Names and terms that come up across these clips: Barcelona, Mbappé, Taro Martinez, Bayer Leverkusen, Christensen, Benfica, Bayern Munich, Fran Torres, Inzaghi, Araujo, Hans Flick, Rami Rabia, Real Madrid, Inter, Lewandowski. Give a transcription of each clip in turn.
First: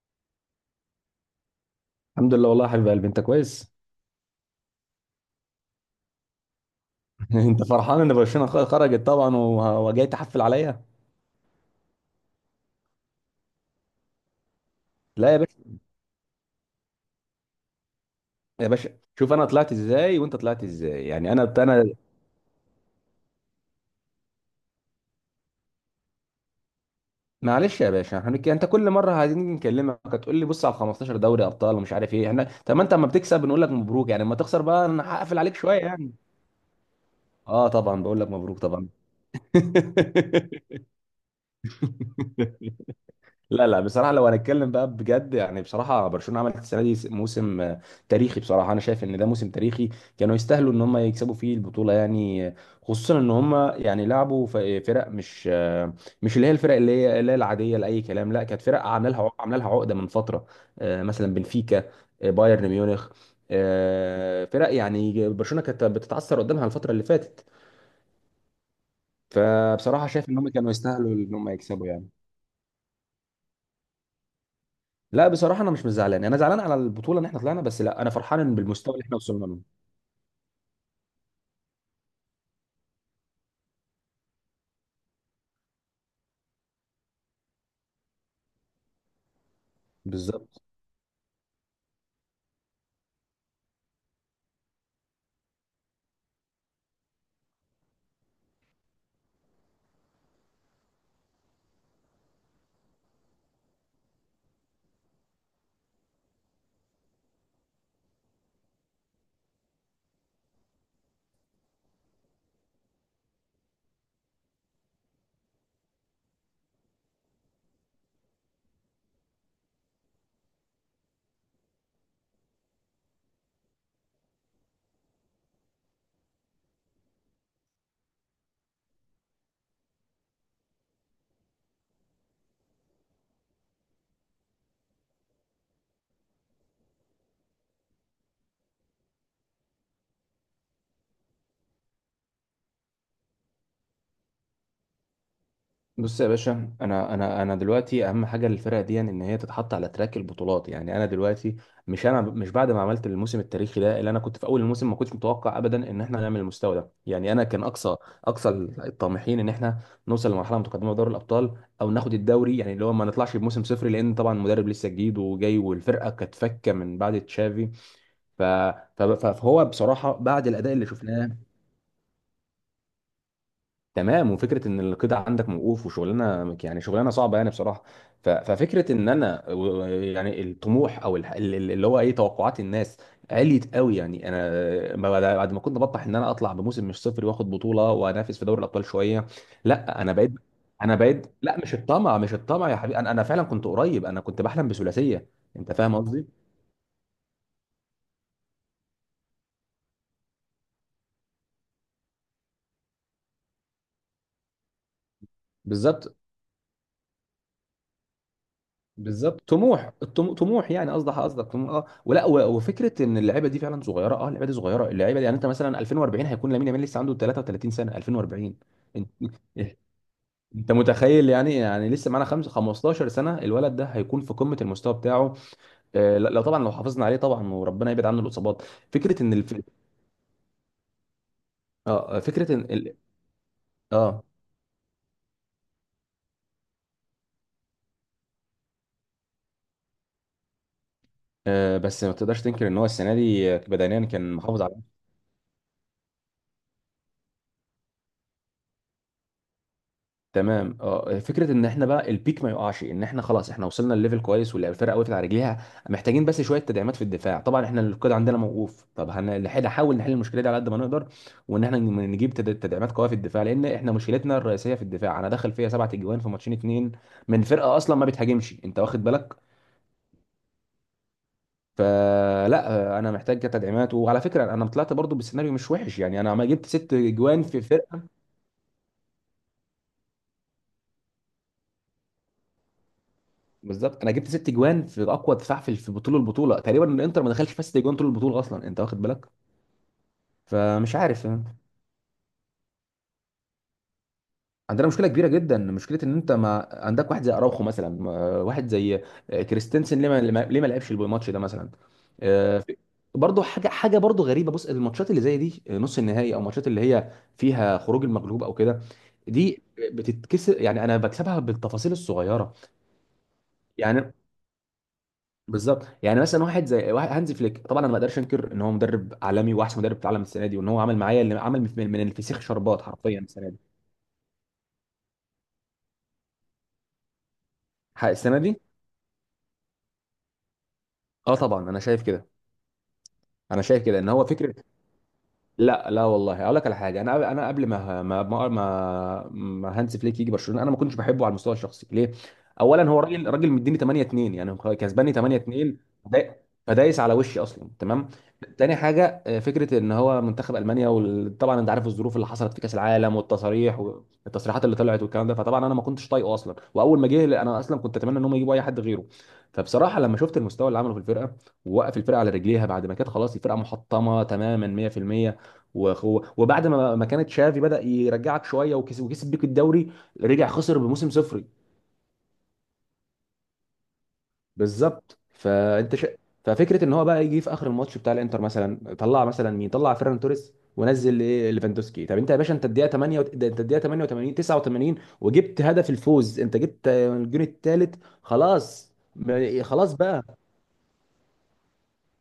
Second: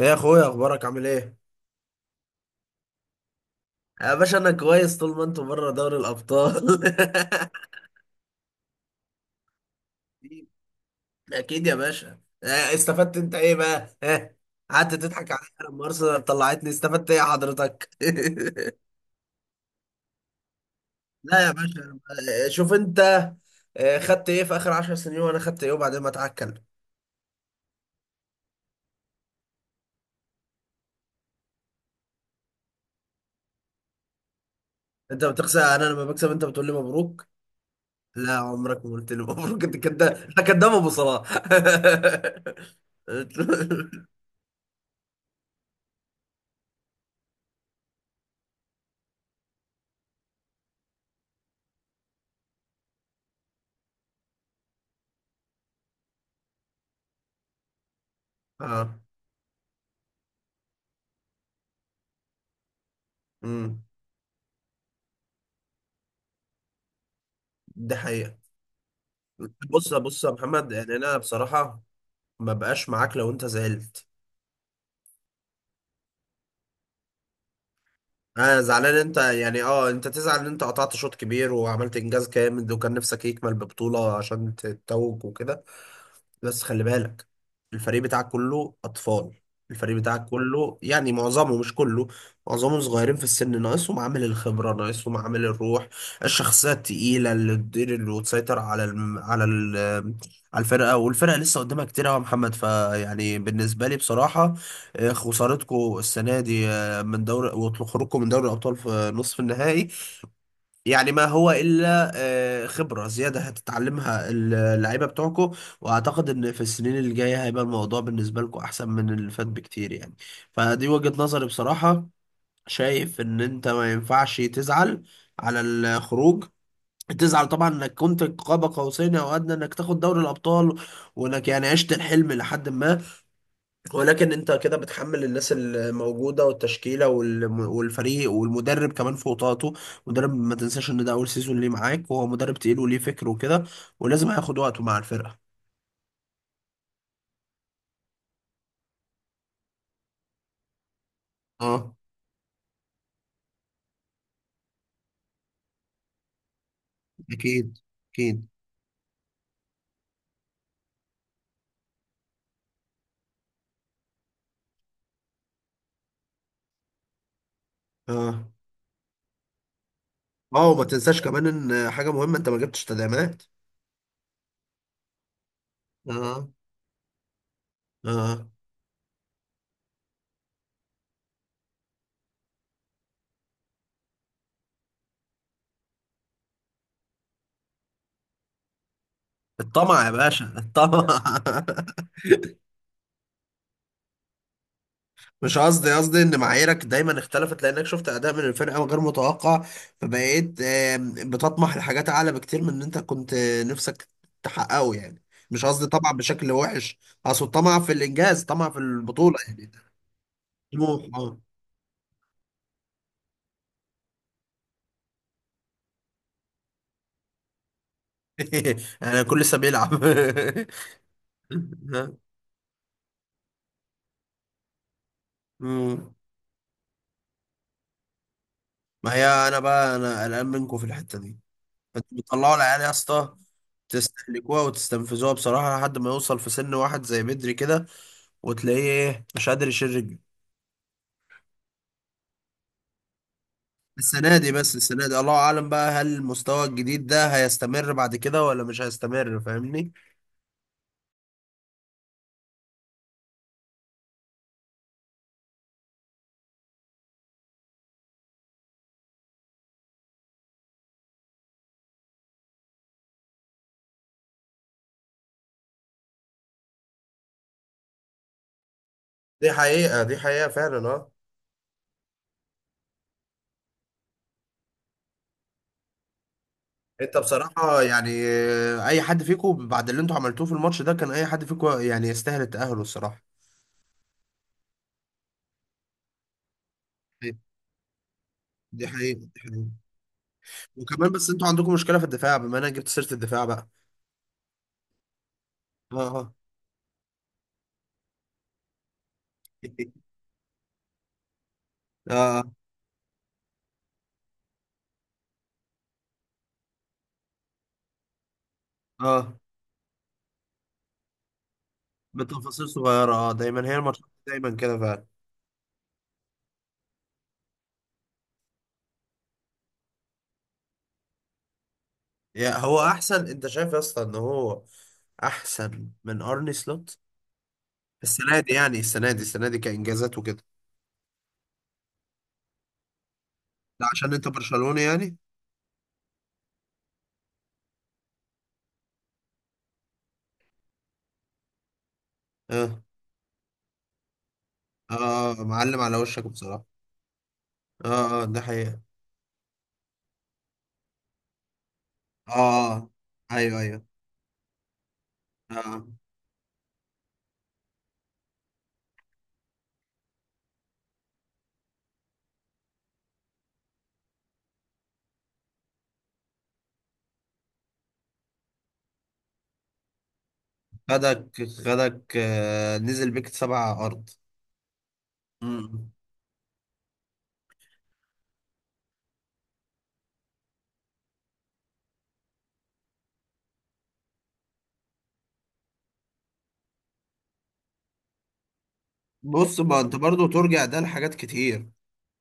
ايه يا اخويا، اخبارك؟ عامل ايه؟ الحمد لله والله يا حبيب قلبي، انت كويس؟ يا باشا، انا كويس طول ما انتوا بره دوري الابطال. انت فرحان ان برشلونه خرجت، طبعا، وجاي تحفل عليا؟ اكيد يا باشا، استفدت انت ايه بقى؟ ها؟ قعدت تضحك لا يا باشا. عليا لما ارسنال طلعتني، استفدت ايه يا حضرتك؟ يا باشا شوف انا طلعت ازاي وانت طلعت ازاي، يعني لا يا انا. باشا. شوف انت. خدت ايه في اخر 10 سنين وانا خدت ايه وبعدين ما اتعكل. معلش يا باشا احنا انت كل مره عايزين نكلمك هتقول لي بص على 15 دوري ابطال ومش عارف ايه، احنا طب ما انت اما بتكسب بنقول لك مبروك، يعني اما تخسر بقى انا انت هقفل عليك بتخسر. شويه انا لما يعني. بكسب انت بتقول لي مبروك. اه طبعا بقول لك لا، مبروك عمرك طبعا. ما قلت لي مبروك. انت كداب، انت كداب ابو صلاح. لا لا، بصراحة لو هنتكلم بقى بجد يعني، بصراحة برشلونة عملت السنة دي موسم تاريخي. بصراحة أنا شايف إن ده موسم تاريخي. كانوا يستاهلوا إن هم يكسبوا فيه البطولة يعني، خصوصا إن هم يعني لعبوا فرق مش اللي هي الفرق اللي هي العادية لأي كلام، لا كانت فرق اه. عاملة لها عقدة من فترة، مثلا بنفيكا، بايرن ميونخ، امم فرق يعني برشلونة كانت بتتعثر قدامها الفترة اللي فاتت. ده حقيقة. بص فبصراحة بص شايف يا إن هم كانوا محمد، يعني يستاهلوا انا إن هم بصراحه يكسبوا يعني. ما بقاش معاك لو انت زعلت. لا بصراحه انا مش زعلان، انا زعلان على البطوله ان احنا طلعنا بس، لا انا فرحان انا زعلان بالمستوى اللي انت، احنا وصلنا له. يعني اه، انت تزعل ان انت قطعت شوط كبير وعملت انجاز جامد وكان نفسك يكمل ببطوله عشان تتوج وكده. بس خلي بالك، الفريق بتاعك كله أطفال. الفريق بتاعك، بالظبط. كله، يعني معظمه مش كله. معظمه صغيرين في السن، ناقصهم عامل الخبرة، ناقصهم عامل الروح. الشخصية التقيلة اللي تدير اللي وتسيطر على الم... على ال... على الفرقة، والفرقة لسه قدامها كتير أوي يا محمد، فيعني بالنسبة لي بصراحة، خسارتكم السنة دي، من دوري، وخروجكم من دوري الأبطال في نصف النهائي، يعني ما هو إلا خبرة زيادة هتتعلمها اللعيبة بتوعكم. وأعتقد إن في السنين اللي جاية هيبقى الموضوع بالنسبة لكم أحسن من اللي فات بكتير يعني. فدي وجهة نظري بصراحة. شايف إن أنت ما ينفعش تزعل على الخروج. تزعل طبعا انك كنت قاب قوسين او ادنى انك تاخد دوري الابطال، وانك يعني عشت الحلم لحد ما، ولكن انت كده بتحمل الناس الموجوده والتشكيله والفريق والمدرب كمان فوق طاقته. مدرب، ما تنساش ان ده اول سيزون ليه معاك، وهو مدرب تقيل وليه فكر وكده. ولازم هياخد وقته مع الفرقه. بص يا باشا انا دلوقتي اهم حاجه للفرقه دي ان هي تتحط على تراك البطولات، يعني انا دلوقتي اه، مش انا مش بعد ما عملت الموسم التاريخي ده، اللي انا كنت في اول الموسم ما كنتش متوقع ابدا ان احنا نعمل المستوى ده. يعني انا كان اكيد، اقصى اكيد. اقصى الطامحين ان احنا نوصل لمرحله متقدمه في دوري الابطال او ناخد الدوري، يعني اللي هو ما نطلعش بموسم صفر، لان طبعا المدرب لسه جديد وجاي والفرقه كانت فكه من بعد تشافي. ف... اه، فهو بصراحه بعد اه، الاداء وما اللي تنساش شفناه. كمان ان حاجه مهمه، انت ما جبتش تدعيمات. تمام، وفكره ان القيد عندك موقوف اه. وشغلانه، يعني شغلانه صعبه يعني بصراحه. اه. ففكره ان انا يعني الطموح او اللي هو ايه، توقعات الناس عليت قوي يعني. انا بعد ما كنت بطمح ان انا اطلع بموسم مش صفر واخد بطوله وانافس في دوري الابطال شويه. لا الطمع يا انا بقيت، باشا، الطمع. لا مش الطمع، مش الطمع يا حبيبي، انا فعلا كنت قريب، انا كنت بحلم بثلاثيه. مش انت قصدي، فاهم قصدي قصدي؟ ان معاييرك دايما اختلفت لانك شفت اداء من الفرقه غير متوقع. فبقيت بتطمح لحاجات اعلى بكتير من ان انت كنت نفسك تحققه يعني. مش قصدي طمع بالظبط. بشكل وحش، اقصد طمع في الانجاز، طمع في البطوله بالظبط يعني، ده طموح طموح، يعني طموح، قصدك اه. قصدك طموح، اه، ولا وفكره ان اللعيبه دي فعلا صغيره، اه اللعيبه دي صغيره، اللعيبه دي يعني انت مثلا 2040 هيكون لامين يامال لسه عنده 33 سنه 2040. انت انا كل لسه بيلعب. انت متخيل؟ يعني لسه معانا خمس 15 سنه الولد ده هيكون في قمه المستوى بتاعه. مم. آه لا لا طبعا، لو حافظنا عليه طبعا وربنا يبعد عنه الاصابات. ما فكره هي ان الف. انا بقى، انا قلقان منكم في الحته دي. انتوا اه فكره بتطلعوا ان العيال يا ال. اسطى، آه. تستهلكوها وتستنفذوها بصراحه لحد ما يوصل في سن، واحد زي بدري كده، وتلاقيه، ايه، مش قادر يشيل رجله. اه بس ما تقدرش تنكر ان هو السنه دي بدنيا كان السنة دي، محافظ على. بس السنة دي الله أعلم بقى، هل المستوى الجديد ده هيستمر بعد كده ولا مش هيستمر، فاهمني؟ تمام. اه فكره ان احنا بقى البيك ما يقعش، ان احنا خلاص احنا وصلنا لليفل كويس والفرقه وقفت على رجليها. محتاجين بس شويه تدعيمات في الدفاع، طبعا احنا القيد عندنا موقوف، طب هنحاول، نحل المشكله دي على قد ما نقدر، وان احنا نجيب تدعيمات قويه في الدفاع، لان احنا مشكلتنا الرئيسيه في الدفاع. انا داخل فيها سبعة اجوان في ماتشين اتنين من فرقه اصلا ما بتهاجمش، انت واخد بالك؟ دي حقيقة، دي حقيقة فعلا. اه. فلا، انا محتاج تدعيمات، وعلى فكره انا طلعت برضو بالسيناريو مش وحش، يعني انا ما جبت ست انت اجوان في بصراحة فرقه. يعني، أي حد فيكم بعد اللي انتوا عملتوه في الماتش ده، كان أي حد فيكم يعني يستاهل التأهل الصراحة. بالظبط. انا جبت ست جوان في اقوى دفاع في البطوله تقريبا، الانتر ما طيب، دخلش فيها ست جوان طول البطوله اصلا، انت دي واخد حقيقة، بالك؟ دي حقيقة. فمش وكمان عارف. بس انتوا عندكم مشكلة في الدفاع، بما انا جبت سيرة الدفاع بقى. عندنا مشكله كبيره جدا، اه، مشكله ان انت اه. ما عندك واحد زي اراوخو مثلا، واحد زي كريستنسن، ليه ما لعبش الماتش ده مثلا؟ اه، آه، في- برضه حاجه برضه غريبه. بص الماتشات اللي زي دي، نص النهائي او الماتشات اللي هي فيها خروج المغلوب او كده، اه، دي بتتكسر، يعني انا بكسبها بالتفاصيل الصغيره بتفاصيل صغيرة، اه، دايما هي الماتشات يعني. دايما كده فعلا. بالظبط، يعني مثلا واحد زي هانز فليك، طبعا انا ما اقدرش انكر ان هو مدرب عالمي واحسن مدرب في العالم السنه دي، وان هو عمل معايا اللي عمل، من الفسيخ يا هو شربات حرفيا احسن، انت السنه دي، شايف يا اسطى ان هو احسن من ارني سلوت السنه السنه دي، دي. يعني السنه دي، السنه دي كانجازات وكده. اه طبعا انا شايف كده، انا شايف لا، كده ان عشان هو انت فكره. برشلوني يعني. لا لا والله، اقول لك على حاجه، انا قبل ما هانز فليك يجي برشلونه انا ما كنتش بحبه على المستوى الشخصي، ليه؟ اه، اولا هو راجل، راجل مديني 8-2، يعني هو كسباني اه، 8-2، معلم على وشك فدا- بصراحه. فدايس على وشي اصلا، تمام. اه، اه، ده تاني حقيقه. حاجه، فكره ان هو منتخب المانيا، وطبعا انت عارف الظروف اللي حصلت في كاس اه، العالم ايوه، والتصاريح ايوه. والتصريحات اللي طلعت والكلام ده، فطبعا انا ما اه، كنتش طايقه اصلا، واول ما جه انا اصلا كنت اتمنى ان هم يجيبوا اي حد غيره. فبصراحه لما شفت المستوى اللي عمله في الفرقه ووقف الفرقه على رجليها، بعد ما كانت خلاص الفرقه محطمه تماما 100%، وبعد ما كانت شافي بدأ يرجعك شويه، وكسب بيك الدوري، رجع خسر بموسم خدك، صفري. خدك نزل بيك سبع ارض. بالظبط، مم. فانت ففكره ان هو بقى يجي في اخر الماتش بتاع الانتر مثلا، طلع مثلا مين؟ طلع فيران توريس ونزل ايه، ليفاندوسكي. طب انت يا باشا، انت الدقيقه 8 ده انت الدقيقه 88 89 وجبت هدف الفوز، انت جبت الجون الثالث، خلاص بص، ما خلاص انت برضو بقى ترجع ده لحاجات كتير.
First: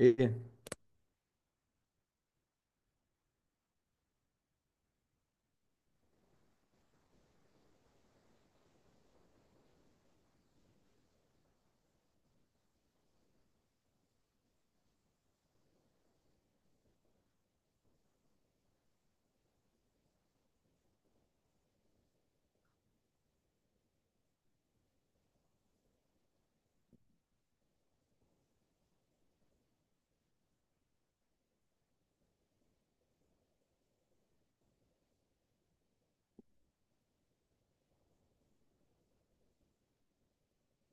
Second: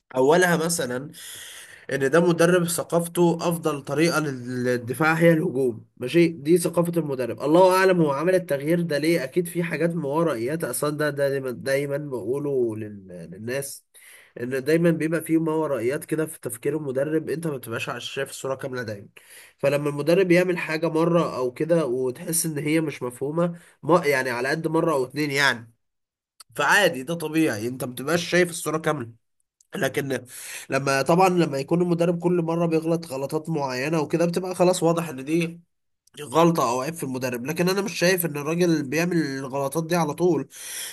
ايه. اولها مثلا، ان ده مدرب ثقافته افضل طريقه للدفاع هي الهجوم، ماشي، دي ثقافه المدرب. الله اعلم هو عمل التغيير ده ليه. اكيد في حاجات مورائيات اصلا، ده دايما دايما بقوله للناس، ان دايما بيبقى في مورائيات كده في تفكير المدرب، انت ما بتبقاش شايف الصوره كامله دايما. فلما المدرب يعمل حاجه مره او كده وتحس ان هي مش مفهومه، ما يعني على قد مره او اتنين يعني. فعادي، ده طبيعي، انت ما بتبقاش شايف الصوره كامله. لكن، لما طبعا لما يكون المدرب كل مره بيغلط غلطات معينه وكده، بتبقى خلاص واضح ان دي غلطة أو عيب في المدرب. لكن أنا مش شايف إن الراجل بيعمل الغلطات دي على طول.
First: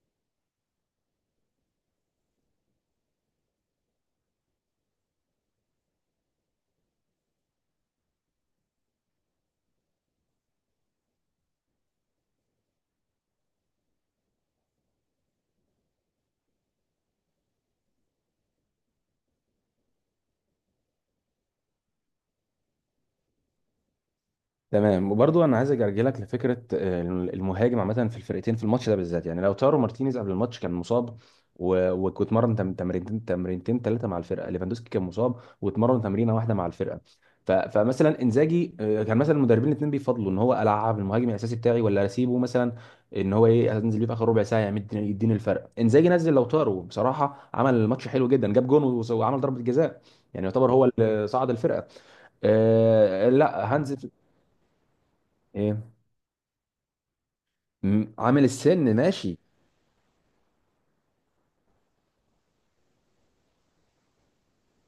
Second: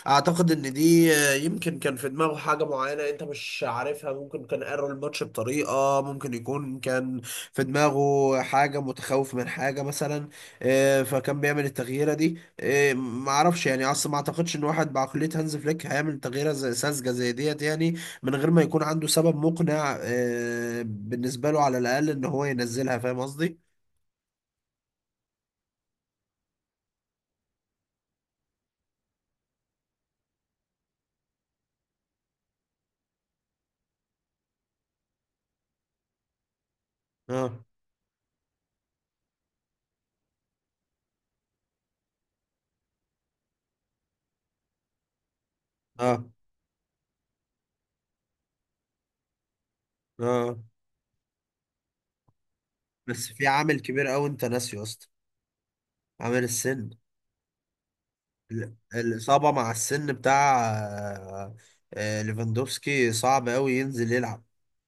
أعتقد إن دي، يمكن كان في دماغه حاجة معينة أنت مش عارفها. ممكن كان قرر الماتش بطريقة، ممكن يكون كان في دماغه حاجة متخوف من حاجة مثلا. فكان بيعمل التغييرة دي. معرفش يعني. أصلا ما أعتقدش إن واحد بعقلية هانز فليك هيعمل تغييرة زي ساذجة زي ديت يعني، من غير ما يكون عنده سبب مقنع، بالنسبة له على الأقل، إن هو ينزلها. فاهم قصدي؟ تمام، وبرضو انا عايز ارجع لك لفكره المهاجم عامه في الفرقتين في الماتش ده بالذات، يعني لو تارو مارتينيز قبل الماتش كان مصاب، واتمرن تمرينتين ثلاثه مع الفرقه، ليفاندوسكي كان مصاب واتمرن تمرينه واحده مع الفرقه. اه، فمثلا انزاجي كان مثلا المدربين الاثنين بيفضلوا ان هو العب المهاجم الاساسي بتاعي ولا اسيبه مثلا، ان هو ايه انزل ليه في اخر ربع ساعه يديني، الفرق. انزاجي اه، نزل لو تارو، بصراحه عمل الماتش حلو جدا، جاب جون وعمل ضربه جزاء، يعني اه. يعتبر هو اللي صعد الفرقه. بس آه في لا، عامل هانز. كبير قوي انت ناسيه يا اسطى. إيه؟ عامل السن. عامل السن ماشي. الإصابة مع السن بتاع، ليفاندوفسكي صعب قوي ينزل يلعب.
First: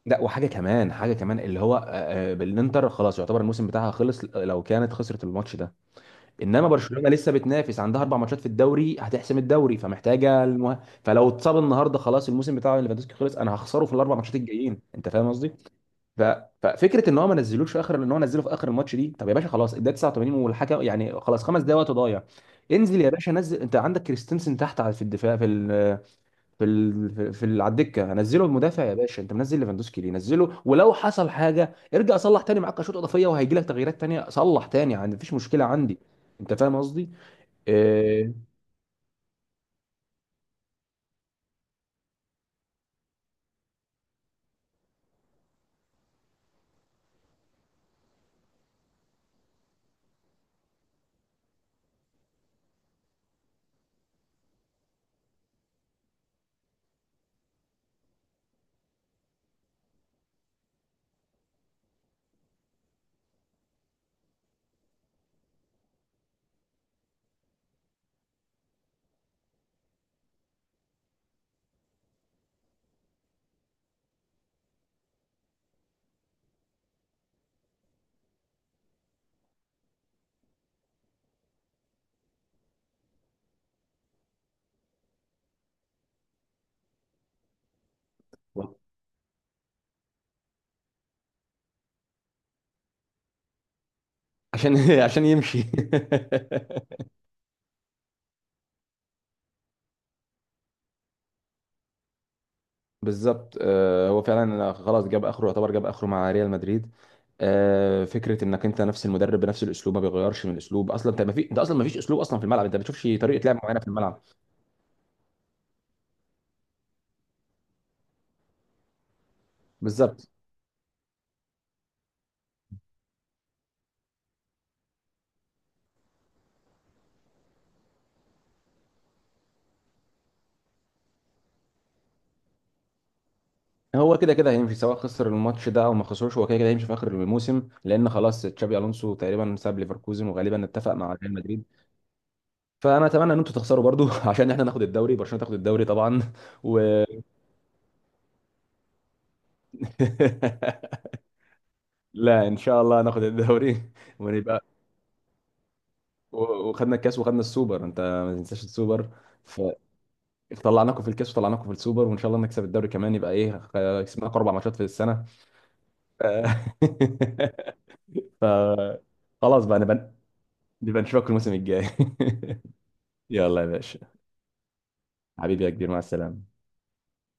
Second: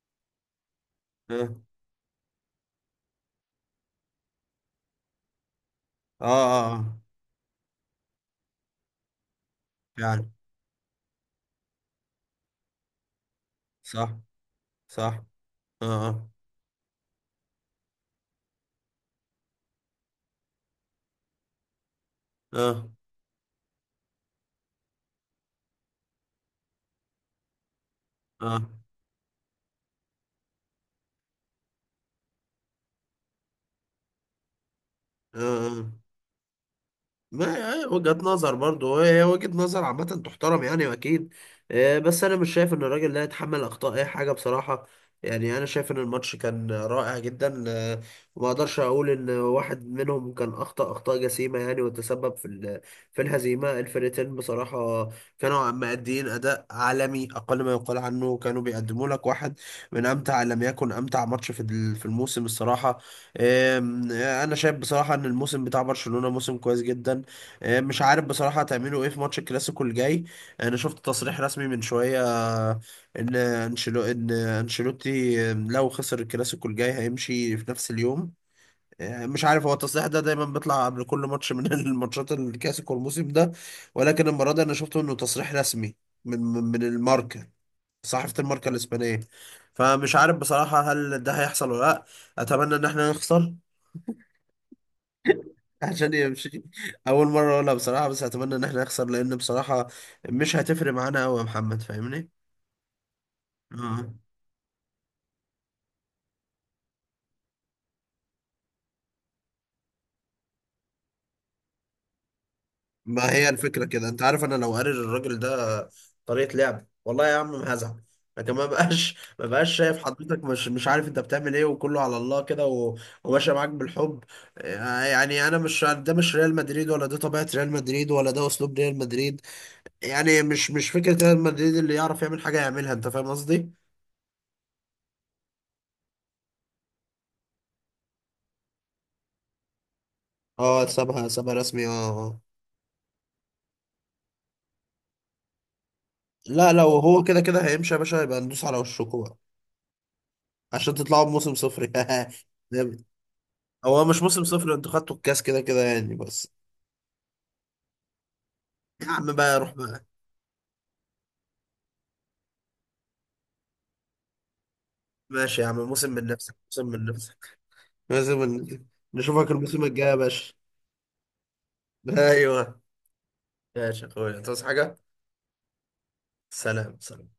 لا وحاجه كمان، حاجه كمان اه، اللي هو بالانتر خلاص يعتبر الموسم بتاعها خلص لو كانت خسرت الماتش ده، اه، انما اه. آه. برشلونه لسه بتنافس عندها اربع ماتشات في الدوري هتحسم الدوري، فعلا. فمحتاجه المه. فلو اتصاب النهارده خلاص الموسم بتاع ليفاندوسكي خلص، انا هخسره في الاربع صح، ماتشات الجايين، انت صح. فاهم قصدي؟ اه، ف... اه، ففكره ان هو ما نزلوش في اخر، ان هو نزله في اخر الماتش دي. طب يا باشا خلاص الدقيقه 89، والحكم يعني خلاص خمس دقايق وقت ضايع. اه، انزل يا باشا، نزل، انت عندك كريستنسن تحت في الدفاع، في ال- في ال... في في ال... على الدكه هنزله اه. المدافع يا باشا، انت منزل ليفاندوسكي ليه؟ نزله ولو حصل حاجه ارجع صلح تاني. معاك شوط اضافيه وهيجي لك تغييرات تانيه، صلح تاني عندي مفيش آه. مشكله اه. عندي. انت فاهم قصدي؟ ما هي وجهة إيه. نظر برضه، هي وجهة نظر عامة تحترم يعني، أكيد. بس أنا مش شايف إن الراجل ده يتحمل أخطاء أي حاجة بصراحة. يعني أنا شايف إن الماتش كان رائع جدا، وما أقدرش أقول إن واحد منهم كان أخطأ أخطاء جسيمة، يعني، وتسبب في الهزيمة. الفرقتين بصراحة كانوا مأدين أداء عالمي أقل ما يقال عنه، كانوا بيقدموا لك واحد من أمتع، إن لم يكن أمتع، ماتش في الموسم الصراحة. آم، آه، أنا شايف بصراحة إن الموسم بتاع برشلونة موسم كويس جدا. مش عارف بصراحة هتعملوا ايه في ماتش الكلاسيكو الجاي. انا شفت تصريح رسمي من شوية، ان انشيلوتي لو خسر الكلاسيكو الجاي هيمشي في نفس اليوم. مش عارف هو التصريح ده دايما بيطلع قبل كل ماتش من الماتشات الكلاسيكو الموسم ده. ولكن المرة دي انا شفته انه تصريح رسمي من الماركة، صحيفة الماركة الإسبانية. فمش عارف بصراحة هل ده هيحصل ولا لأ. أتمنى إن احنا نخسر عشان عشان يمشي عشان يمشي. اول مره اقولها بصراحه، بس اتمنى ان احنا نخسر لان بصراحه مش هتفرق معانا قوي يا محمد، فاهمني. بالظبط، اه، هو فعلا خلاص جاب اخره، يعتبر جاب اخره مع ريال مدريد. فكره انك انت نفس المدرب بنفس الاسلوب، ما بيغيرش من الاسلوب اصلا، انت اصلا ما فيش اسلوب اصلا في الملعب، انت ما بتشوفش ما طريقه هي لعب معينه الفكره في كده، انت الملعب. عارف، انا لو قاري الراجل ده طريقه لعب والله يا عم ما هزعل، لكن ما بقاش شايف بالظبط. حضرتك، مش عارف انت بتعمل ايه، وكله على الله كده، وماشي معاك بالحب. يعني انا مش، ده مش ريال مدريد ولا ده طبيعه ريال مدريد ولا ده اسلوب ريال مدريد. يعني مش فكره ريال مدريد، اللي يعرف يعمل حاجه يعملها، انت فاهم قصدي. هو كده كده هيمشي، سواء خسر الماتش ده او ما خسروش هو كده كده هيمشي في اخر الموسم، لان خلاص تشابي الونسو تقريبا ساب ليفركوزن وغالبا اه، اتفق مع سابها، ريال سابها مدريد. رسمي. اه. آه. فانا اتمنى ان انتوا تخسروا برضو عشان احنا ناخد الدوري، برشلونه تاخد الدوري طبعا. لا، لو و هو كده كده هيمشي يا باشا، هيبقى ندوس على وشكوا بقى عشان تطلعوا بموسم صفر لا ان شاء الله جامد. ناخد الدوري هو مش موسم ونبقى، صفر، انتوا خدتوا الكاس كده كده يعني بس. وخدنا الكاس وخدنا السوبر، انت ما تنساش يا السوبر. عم بقى، ف- روح بقى. فطلعناكم في الكاس وطلعناكم في السوبر، وان شاء الله نكسب الدوري كمان، يبقى ايه، كسبناكم اربع ماتشات في السنه. ماشي يا عم، موسم من نفسك، موسم من نفسك، موسم ف... من... نشوفك خلاص بقى الموسم الجاي نبقى، يا باشا. بيبقى نشوفك الموسم الجاي ايوه. يلا يا باشا. ماشي يا اخويا، تصحى حاجة؟ حبيبي يا كبير، مع السلامة. سلام، سلام.